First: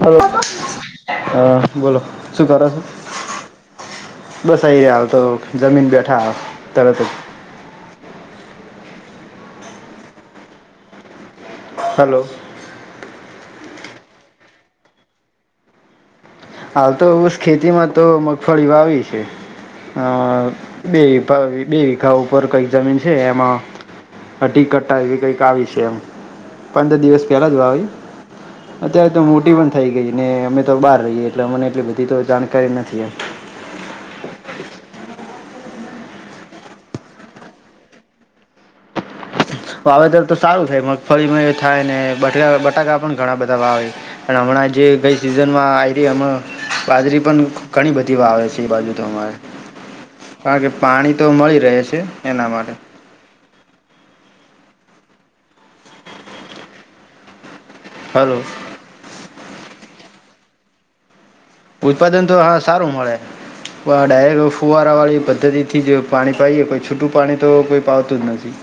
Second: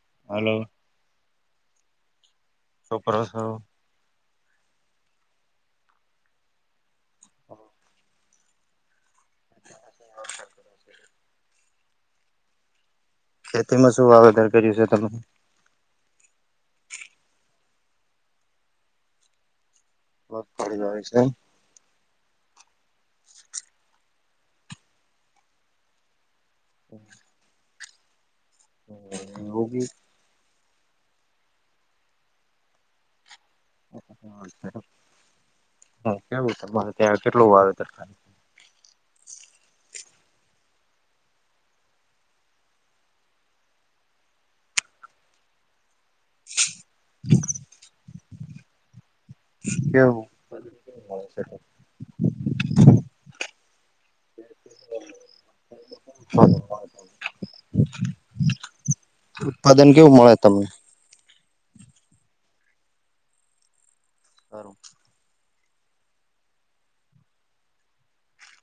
Hello હ બોલો? શું કરો છ શું કરો છો? બસ આઈ રહ્યા હ તો જમીન બેઠા તરત [inaudible] હલો ખેતીમાં શું વાવેતર કર્યું છે તમે! હાલ તો એ ખેતીમાં તો મગફળી વાવી છે. અ મગફળી વાવી છે એમ. બેયબે વિગા ઉપર કઈક જમીન છે એમાં હઢ કટ્ટા એવી કઈક આવી છે એમ પંદર દિવસ પહેલા જોવા આવી અત્યારે તો મોટી એવું પણ બી થઈ ગઈ ને અમે તો બહાર રહીએ. એટલે મને એટલી બધી તો જાણકારી નથી આ હ હ કેવું તમારે ત્યાં કેટલુ વાવે તર થાય વાવેતર તો સારું થાય મગફળીમાં થાય ને બટાકા પણ ઘણા બધા વાવે છે અને હમણાં આ જે ગઈ સિઝનમાં આવી રહી અમ બાજરી પણ ઘણી બધી વાવે છે એ બાજુ તો અમારે કેવું કારણ કે પાણી તો મળી રહે છે એના માટે [unintelligible] હલો ઉત્પાદન કેવું મળે તમને? ઉત્પાદન તો હા સારું મળે ડાયરેક્ટ ફુવારા વાળી પદ્ધતિ થી જ પાણી પાએ કોઈ છૂટું પાણી તો કોઈ પાવતું જ નથી.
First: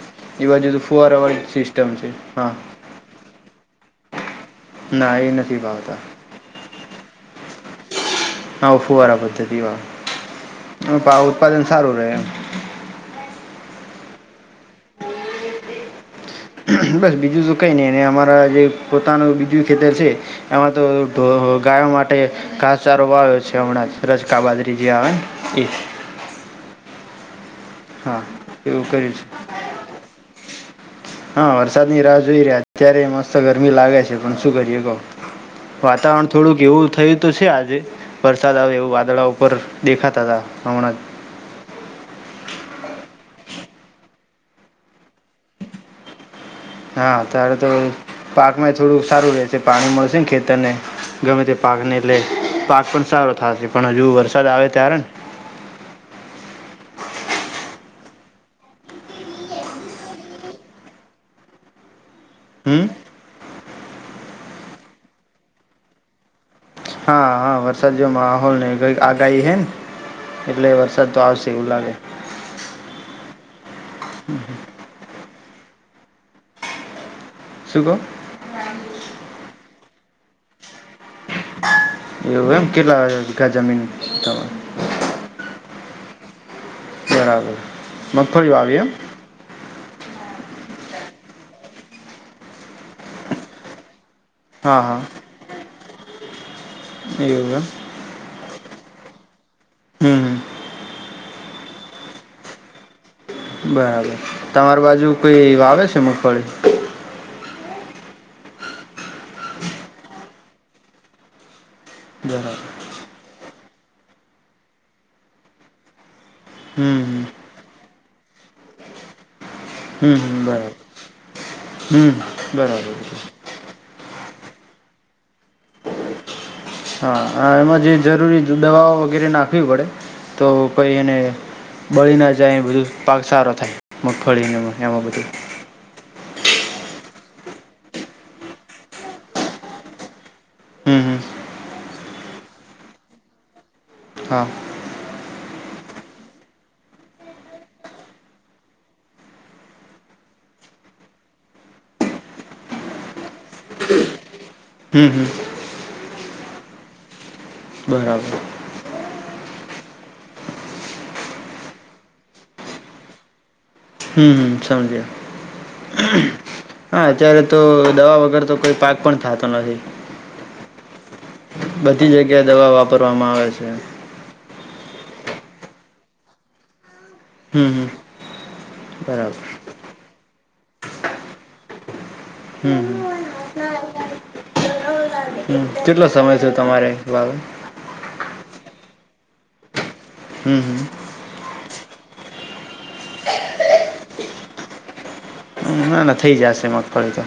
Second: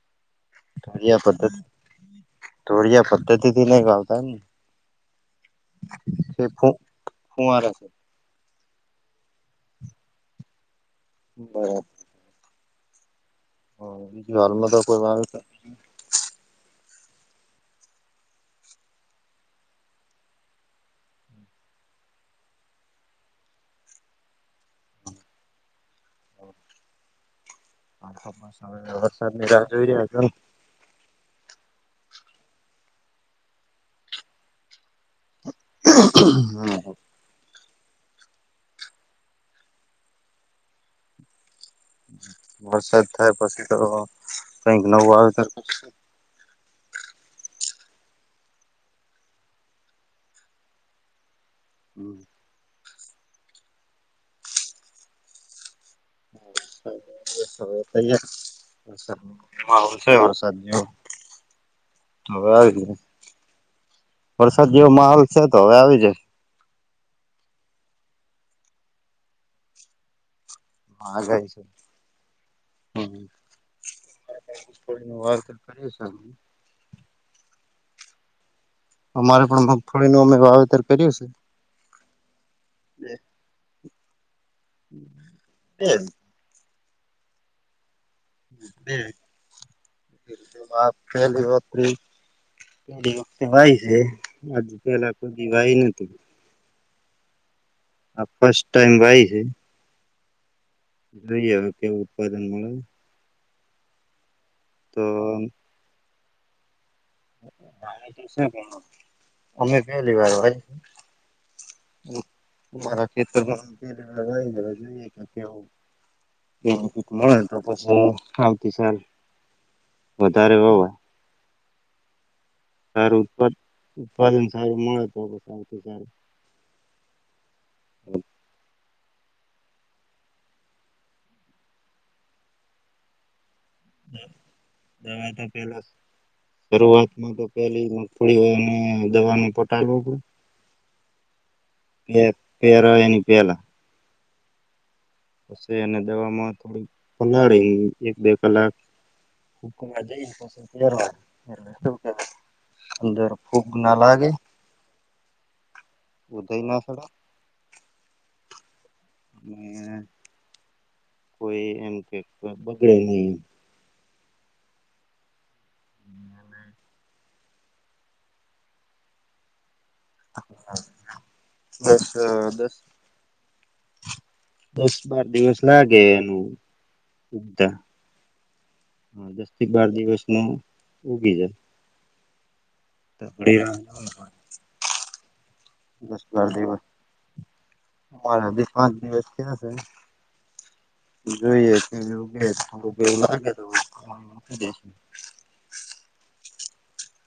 એ બાજુ તો ફોર ધોળિયા અવર પદ્ધતિ સિસ્ટમ છે હા ધોળિયા પદ્ધતિથી ના એ નથી. વાવતા એ ફું ફુંવાર છે. હા ફુવારા પદ્ધતિ વા ઉત્પાદન બરાબર સારું રહે એમ. [unintelligible] બસ બીજું તો કઈ નહી અમારા જે પોતાનું બીજું ખેતર છે એમાં તો આવ માટે ઘાસ સારો આવ્યો છે હમણાં રજકા બાદરીજી આવેન એ [inaudible] હા એવું કર્યું છે [unintelligible] હા વરસાદ ની રાહ જોઈ રહ્યા. અત્યારે મસ્ત ગરમી લાગે છે પણ શું કરીએ કો વાતાવરણ થોડુંક ને? એવું થયું તો છે આજે. વરસાદ આવે એવું વાદળા ઉપર દેખાતા હતા હમણાં. વરસાદ થાય પછી તો કઈ. [unintelligible] પાક માં થોડું સારું રહેેશે. પાણી મળશે ને ખેતર ને ગમે તે પાક ને કરશું. એટલે પાક પણ સારો થશે પણ હજુ વરસાદ આવે ત્યારેને. [unintelligible] [inaudible] હવે આવી જાય હમ વરસાદ જેવો માહોલ છે. તો હવે આવી જાય. હા, હા વરસાદ જેવો માહોલ ને કોઈ આગાહી હેન. આગાહી સે [inaudible] વાવતર [inaudible] શું કો અમારે પણ મગફળીનું અમે વાવતર એવું એમ કેટલા વીઘા જમીન તમાર એ બરાબર મગફળી વાવી એમ આ ફેર પલી મગફળી પેલી વખતે વાઈ છે હજુ હા હા પેલા કોઈ દી વાય નતી એવું એમ. હ ફસ્ટ ટાઈમ વાઈ શે હમ. જોઈ હવે કેવુ ઉત્પાદન મળે બરાબર તમાર તો બાજુ કોઈ વાવે છે. મગફળી [unintelligible] બરાબર મારા ખેતરમા જોઈએ કે કેવુ. હમ બેનિફિટ મળે હમ તો પછી. આવતી સાલ. હમ વધારે બરાબર, વવાય હમ બરાબર. સને સારું મળે તો સૌથી સારું હા. એમાં જે જરૂરી દવાઓ વગેરે નાખવી પડે તો કંઈએને બળી ના જાય એ બધું પાક સારો થાય. મગફળીને એમાં બધું દવા તો પેલા શરૂઆતમાં તો પેલી મગફળી હોય અને દવા ન પટાળ નો પડે હમ. એ પેરો એની પેલા. હા. પસી એને દવામાં થોડીક પલાળી. એક બે કલાક [inaudible] ફૂગ ના લાગે? હમ હમ ઉધય ના ચઢ. બરાબર. [unintelligible] હમ હમ સમજ્યા. હા અત્યારે તો દવા વગર તો કોઈ પાક પણ થાતો નથી. દસ બધી જગ્યાએ દસ દવા વાપરવામાં આવે છે. દસ બાર દિવસ લાગે એનું. હમ ઉગતા હમ બરાબર દસ થી બાર દિવસ મા ઉગી જાય. હમ હમ [inaudible] હમ કેટલો દસ સમય બાર છે દિવસ. તમારે વાવે દિવસ થ્યા હમ હમ છે જોઈએ કેવું થોડું એવું લાગે તો હા [unintelligible] હમ ના ના થઈ જશે મગફળી તો.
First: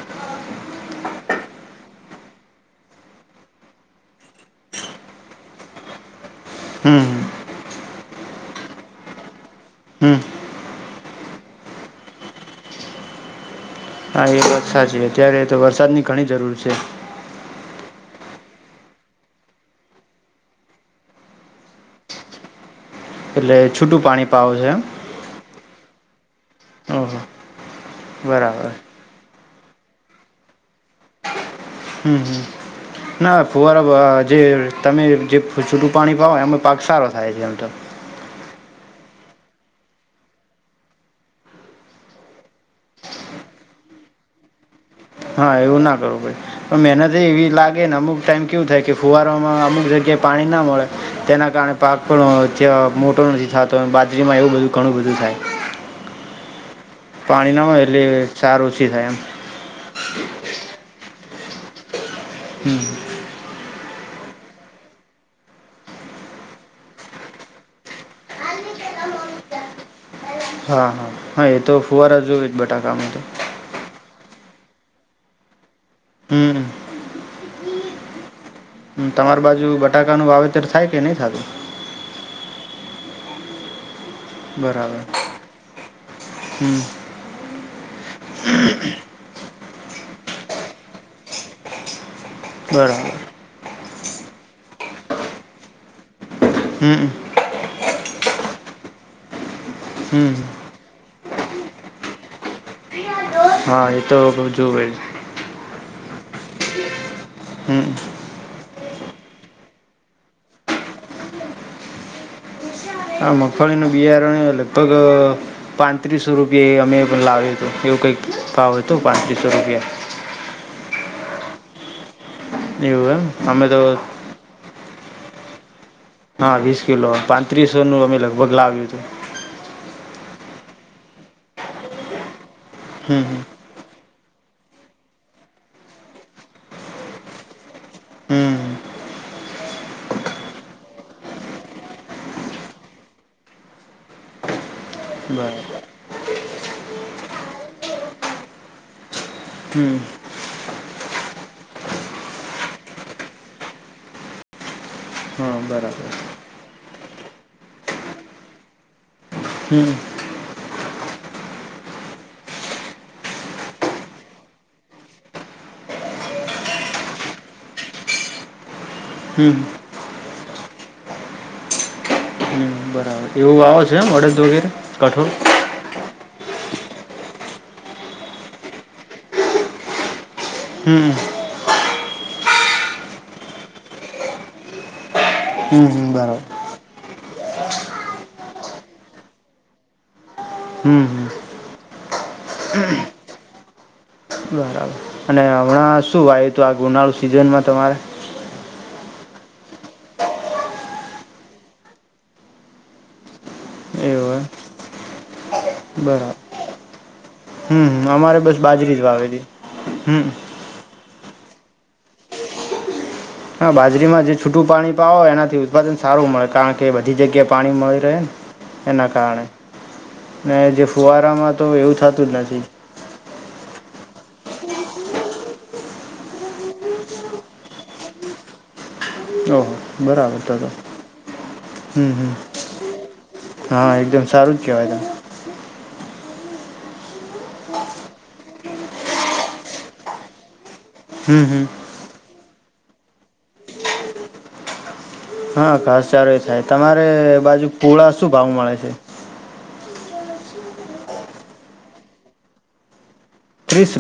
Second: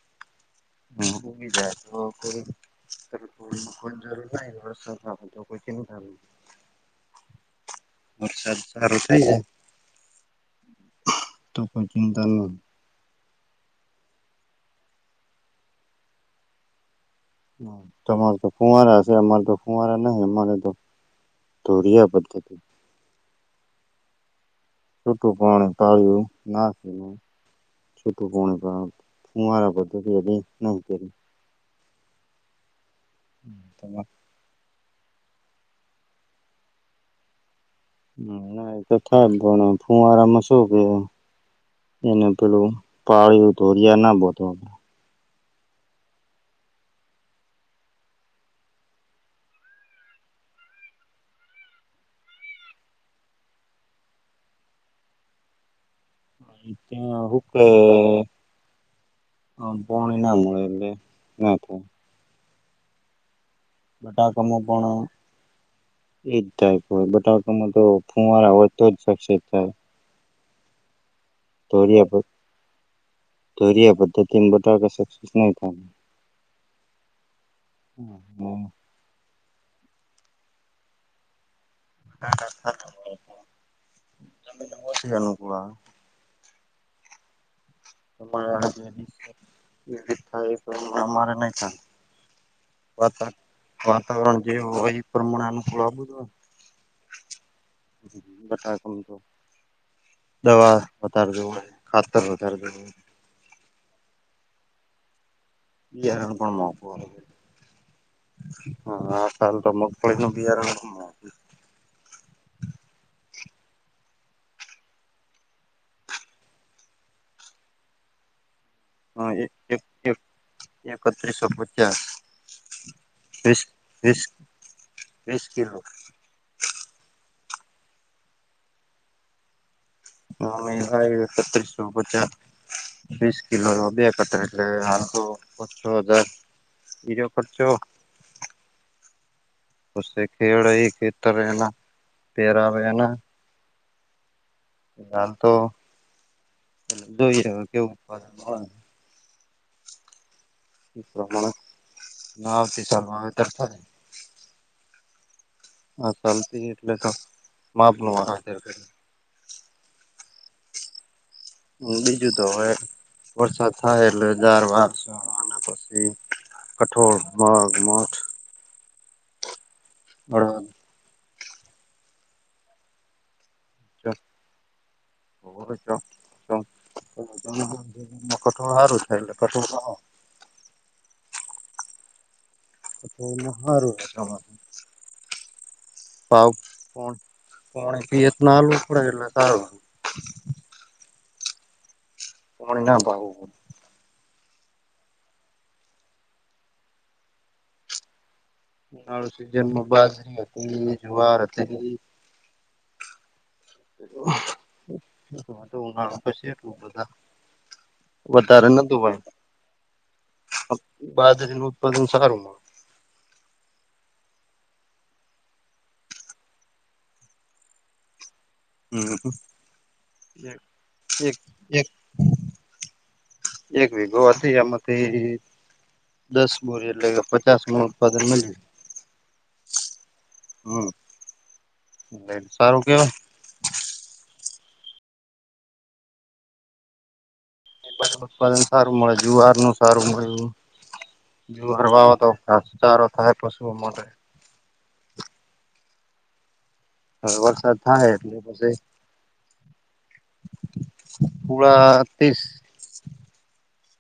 હ બી જાય તો કોઈ ત થોડી કોઈ જરૂર ના વરસાદ તો કોઈ કેમ હમ વરસાદ સારો થાય છે. હમ તો કોઈ ચિતા નરે. હા એ વાત સાચી અત્યારે તો વરસાદની ઘણી જરૂર છે. તમાર તો ફુંવારા છે અમારે તો ફુંવારા નહી અમારે તો ધોરિયા પદ્ધતિ. એટલે છૂટું પાણી પાવો છે એમ શુટું પાણી તજુ. ના સમે, ઓહો છૂટું પણી બરાબર પા કૂઆરે. બધ એ ન તેરી હમ, હમ ના ફુવારા જે તમે જે છૂટું પાણી ફાવ એનો પાક, સારો થાય છે. એમ તો ના એતો થાય પણ ફુંવારામાં શું કેું. એને પેલું પાળું ધોરિયા ના બધ હા એવું ના કરવું પણ મહેનત એવી લાગે ને અમુક ટાઈમ કેવું થાય કે ફુવારોમાં અમુક જગ્યા પાણી ના મળે તેના કારણે પાક પણ મોટો નથી થતો બાજરીમાં એવું બધું ઘણું બધું બ થાય [unintelligible] હ [inaudible] ત્યા પાણી હુકે ના મળે એટલે સાર ઓછી થાય એમ પોણી ના મળે એટલે. ના તો. હમ બધા કામ પાણ એજ ટાઈપ હોય બટાકામાં તો ફુવારા હોય તો જ શકશે થાય. હા હા હા એ તો ફુવારા ધોરિયા જોય જ બટાકા મા તો. કેમ બટકા સક્સેસ નય થાય‌. હમ. હ. તમારી બાજુ બટાકાનું વાવેતર થાય? કે નહી થતું. બરાબર અનુકૂળ આવે. હમ આ થાય એ અમારે નહી થાય. બરાબર. વાતા વાતાવરણ જે હોય એ પ્રમાણે અનકૂળવા બધ. હમ વધાર તો હમ. દવા વધારે જોયે ખાતર વધારે જોયે. હમ [inaudible] હા એ તો બજુ હોય. બિયારણ પણ મોધુ આવે. હમ હ સાલુ આ તો મગફળીનું બિયારણ મોંઘુ આ મગફળીનું બિયારણ લગભગ પાંત્રીસો રૂપિયા અમે પણ લાવ્યું હતું એવું કંઈક ભાવ હતો હા એક પાંત્રીસો એક રૂપિયા. એક એકત્રીસો પચાસ. એવું એમ વીસ અમે તો વીસ વીસ કિલો હા, વીસ કિલો પાંત્રીસો નું અમે લગભગ લાવ્યું હતુ હમ, ભાઈ એકત્રીસો પચાસ હમ વિસ કિલો ન બે કટરે એટલે હાલ, તો છો હજાર બીજો ખર્ચો હમ [unintelligible] ઉસે ખેડહી ખેત, રહેના પેરા બેના હાલ, તો બરાબર જોઈ રહ્યો [unintelligible] કેવુંદન હમ પ્રમાણે ન આવતી સાર આવેવેતર થાય. હા બરાબર હા, ચાલતી એટલે તો માપ [unintelligible] ન હમ હ, બીજુ તો હવે વરસાદ, થાય એટલે હજાર [unintelligible] વા અને પછી કઠોળ મઘ મઠ હમ્મ બરડ હમ બરાબર એવું આવો છે એમ! અડદ વગેરે કઠોળ. કઠોળ હારુ થાય એટલે કઠોળ ખાવાનું. હમ તો ‌એમા હારું છે તમાર.. હમ હમ બરાબર. પોણે એતનાલું પડલા તાર [unintelligible] હમ હમ મન ના ભાવ. બરાબર અને હમણાં શું વાયુ હતું આ ઉ [unintelligible] નાળુ સિઝનમાં તમારે ઉનાળું સિઝન માં બાજરી હતી, જુવાર હતી એવું એમ તો હ ઉનાણુ, બરાબર પશે એટ બધા હમ, અમારે બસ વધારે નતું બાજરી જ વાયુ વાવેલી હમ બાજરી નુ ઉત્પાદન સારુ મળે હા, બાજરીમાં જે છૂટું પાણી પાવો એનાથી ઉત્પાદન સારું મળે કારણ કે બધી જગ્યાએ પાણી મળી રહે ને એના કારણે ને જે એક ફુવારામાં તો એક એવું થતુ, જ નથી. એક વિગો હતી, એમાંથી દસ, બોરી એટલે કે પચાસનુ ઉત્પાદન મળીય ઓહ બરાબર, તો તો હમ, હમ એટલે સારું હા એકદમ સારું જ કેવાયદમ ઉત્પાદન, સારુ મળે જુહરનું સારું મળે હમ હમ જુહર વાવ તો [unintelligible] હાર, થાય પશુ મનરે હા, ઘાસ ચારો એ થાય તમારે હવે બાજુ પૂળા શું ભાવ મળે છે. કુડા ત્રીસ ત્રીસ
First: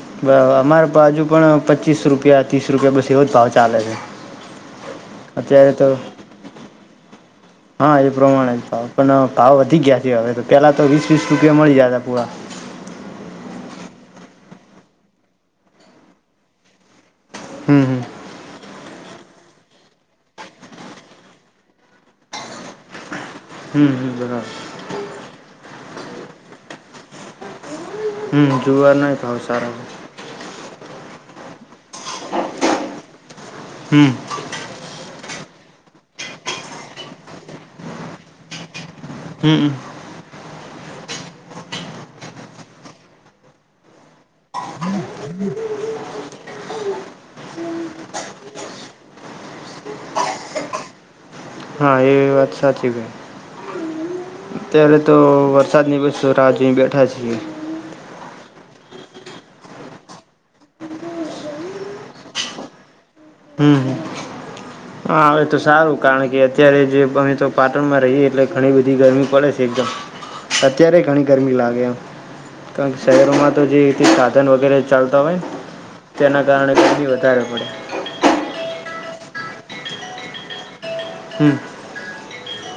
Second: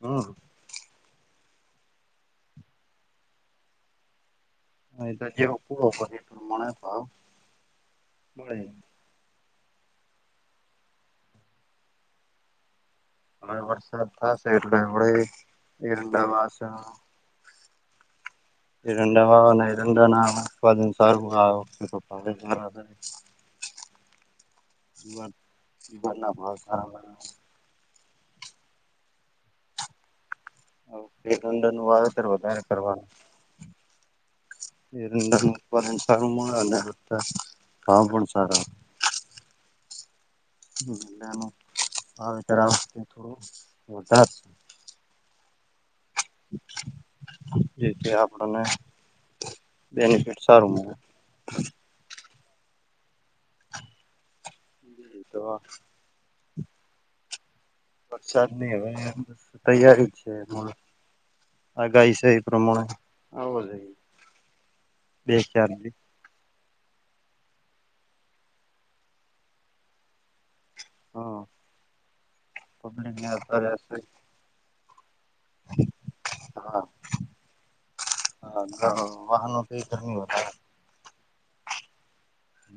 હમ એમ અમાર બાજુ, પણ પચીસ રૂપિયા ત્રીસ રૂપિયા બસ એવો જ ભાવ ચાલે છે. હ, તો જેવ અત્યારે તો [unintelligible] ક પ એ પ્રમાણે ભાવ હા, એ પ્રમાણે મળે. પણ ભાવ વધી ગયા છે. હવે તો પેલા તો વીસ વીસ રૂપિયા મળી જતા પુરા હ, વડશત થશે એટલે એ એવડા [unintelligible] માસ હમ, હમ [unintelligible] એઇરંડા વા હઈરંડા નાત્દન સારુ હમ, હ બરાર બર ના ભાવ સારા હમ, જોવાના એ ભાવ સારા [unintelligible] ડન નું વાવેતર [unintelligible] વધારે કરવાનુ હમ્મ [unintelligible] સારુ, મળ અને હા પણ સારા હમ્મ મહલાનું વાવેતર વતે થોડું વધાર છે જે કે આપણને બેનિફિટ સારું મળે હા એ વાત સાચી ગઈ અત્યારે તો વરસાદની બસ છ જોઈ બેઠે છીએ વરસાદની હવે તૈયારી છે આગઈ છે એ પ્રમાણ હમ બે હા એ તો ચાર દી સારું કારણ કે અત્યારે જે અમે તો પાટણમાં રહીએ એટલે ઘણી બધી ગરમી પડે છે એકદમ અત્યારે ઘણી હા ગરમી લાગે આ કારણ કે પબ્લિકને શહેરોમાં તો જે અત્યારે સાધન વગેરે ચાલતા હોય તેના કારણે ગરી વધારે પડે હા વાહનો કે તોમ હો હમ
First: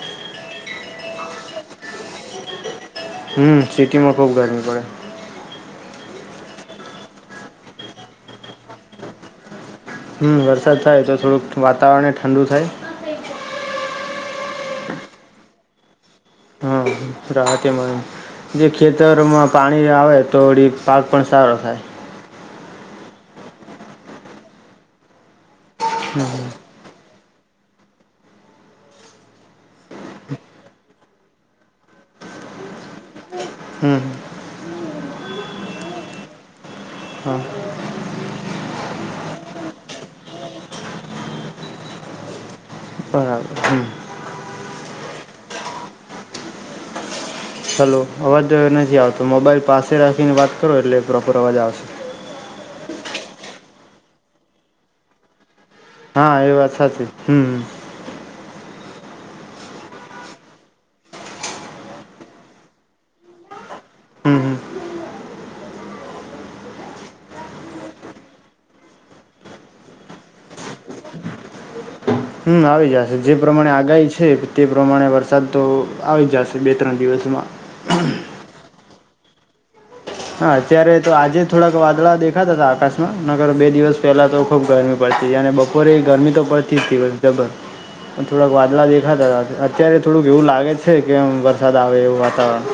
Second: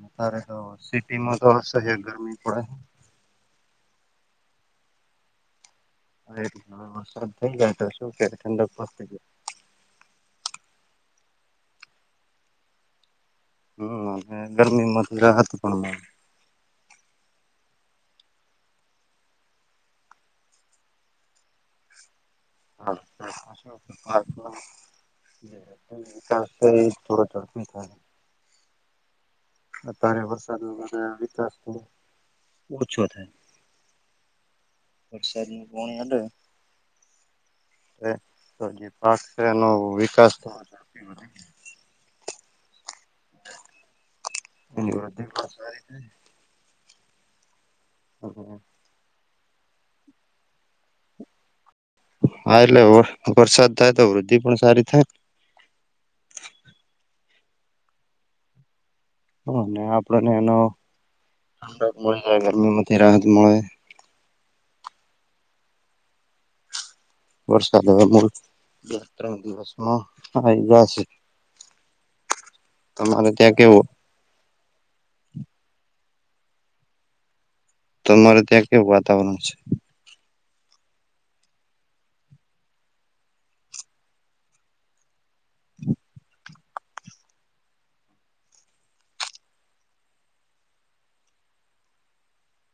અતારે, તો સિટીમા તો સહ ગરમી પડે હમ, સિટીમાં ખૂબ ગરમી પડે ટલે હા વરસાદ થઈ ગયો, તો શું કે ઠંડક પા હમ, વરસાદ થાય તો થોડુંક વાતાવરણને ઠડુ થાય. હમ, અને ગરમીમાંથી રાહત પણ મળ રાતેમા જે ખેતરમાં પાણી આવે તોડી પાક પણ સારો થાય. હા, હમ થોડ [unintelligible] અત્યારે વરસાદ ન વિકાસ તો ઓછો થાય હમ પ શ પોણ એડે હા જે પાક છે એનો વિકાસ બરાબર હમ એનીે ચલો અવાજ નથી આવતો મોબાઈલ પાસે રાખીને વાત કરો એટલે પ્રોપર અવાજ આવશે હા એટલે વરસાદ થાય તો વૃદ્ધિ પણ સારી થાય હા એ વાત સાચી હમ હ અને આપડને એનો ઠંડ મળી જાય ગરમીમાંથી રાહત મળે હમ વરસાદ હવા મૂલ બે ત્રણ દિવસમાં આવી ગ છે હમ આવી જશે જે પ્રમાણે આગાહી છે તે પ્રમાણે વરસાદ તો આવી જશે બે ત્રણ દિવસમાં તમારે ત્યાં કેવું વાતાવરણ છે હા અત્યારે તો આજે થોડાક વાદળા દેખાતા હતા આકાશમાં નગર બે દિવસ પહેલા તો ખુબ ગરમી પડતી અને બપોરે ગરમી તો પડતી જ હોયબર પણ થોડાક વાદલા દેખાતા અત્યારે થોડુંક એવું લાગે છે કેમ વરસાદ આવે એવું વાતાવરણ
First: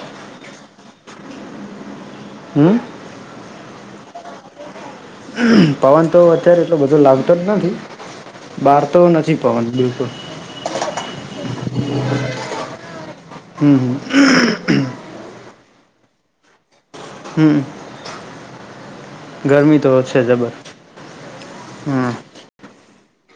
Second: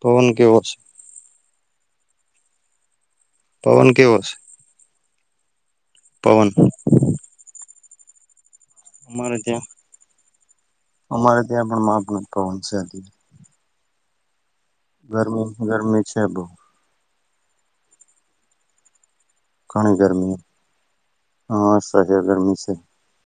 પવન કેવો શું હમ પવન કેવ છે પવન તો અત્યારે એટલો બધો લાગતો જ નથી બહાર તો અમારે નથી ત્યાં પવન બિલકુલ અમારે ત્યાં પણ માપમ પવન છે હમ હમ ગરમી ગરમી છે બહ હમ ગરમી તો ઘણી છે ગરમી જબર હમ અસહ્ય ગરમી છે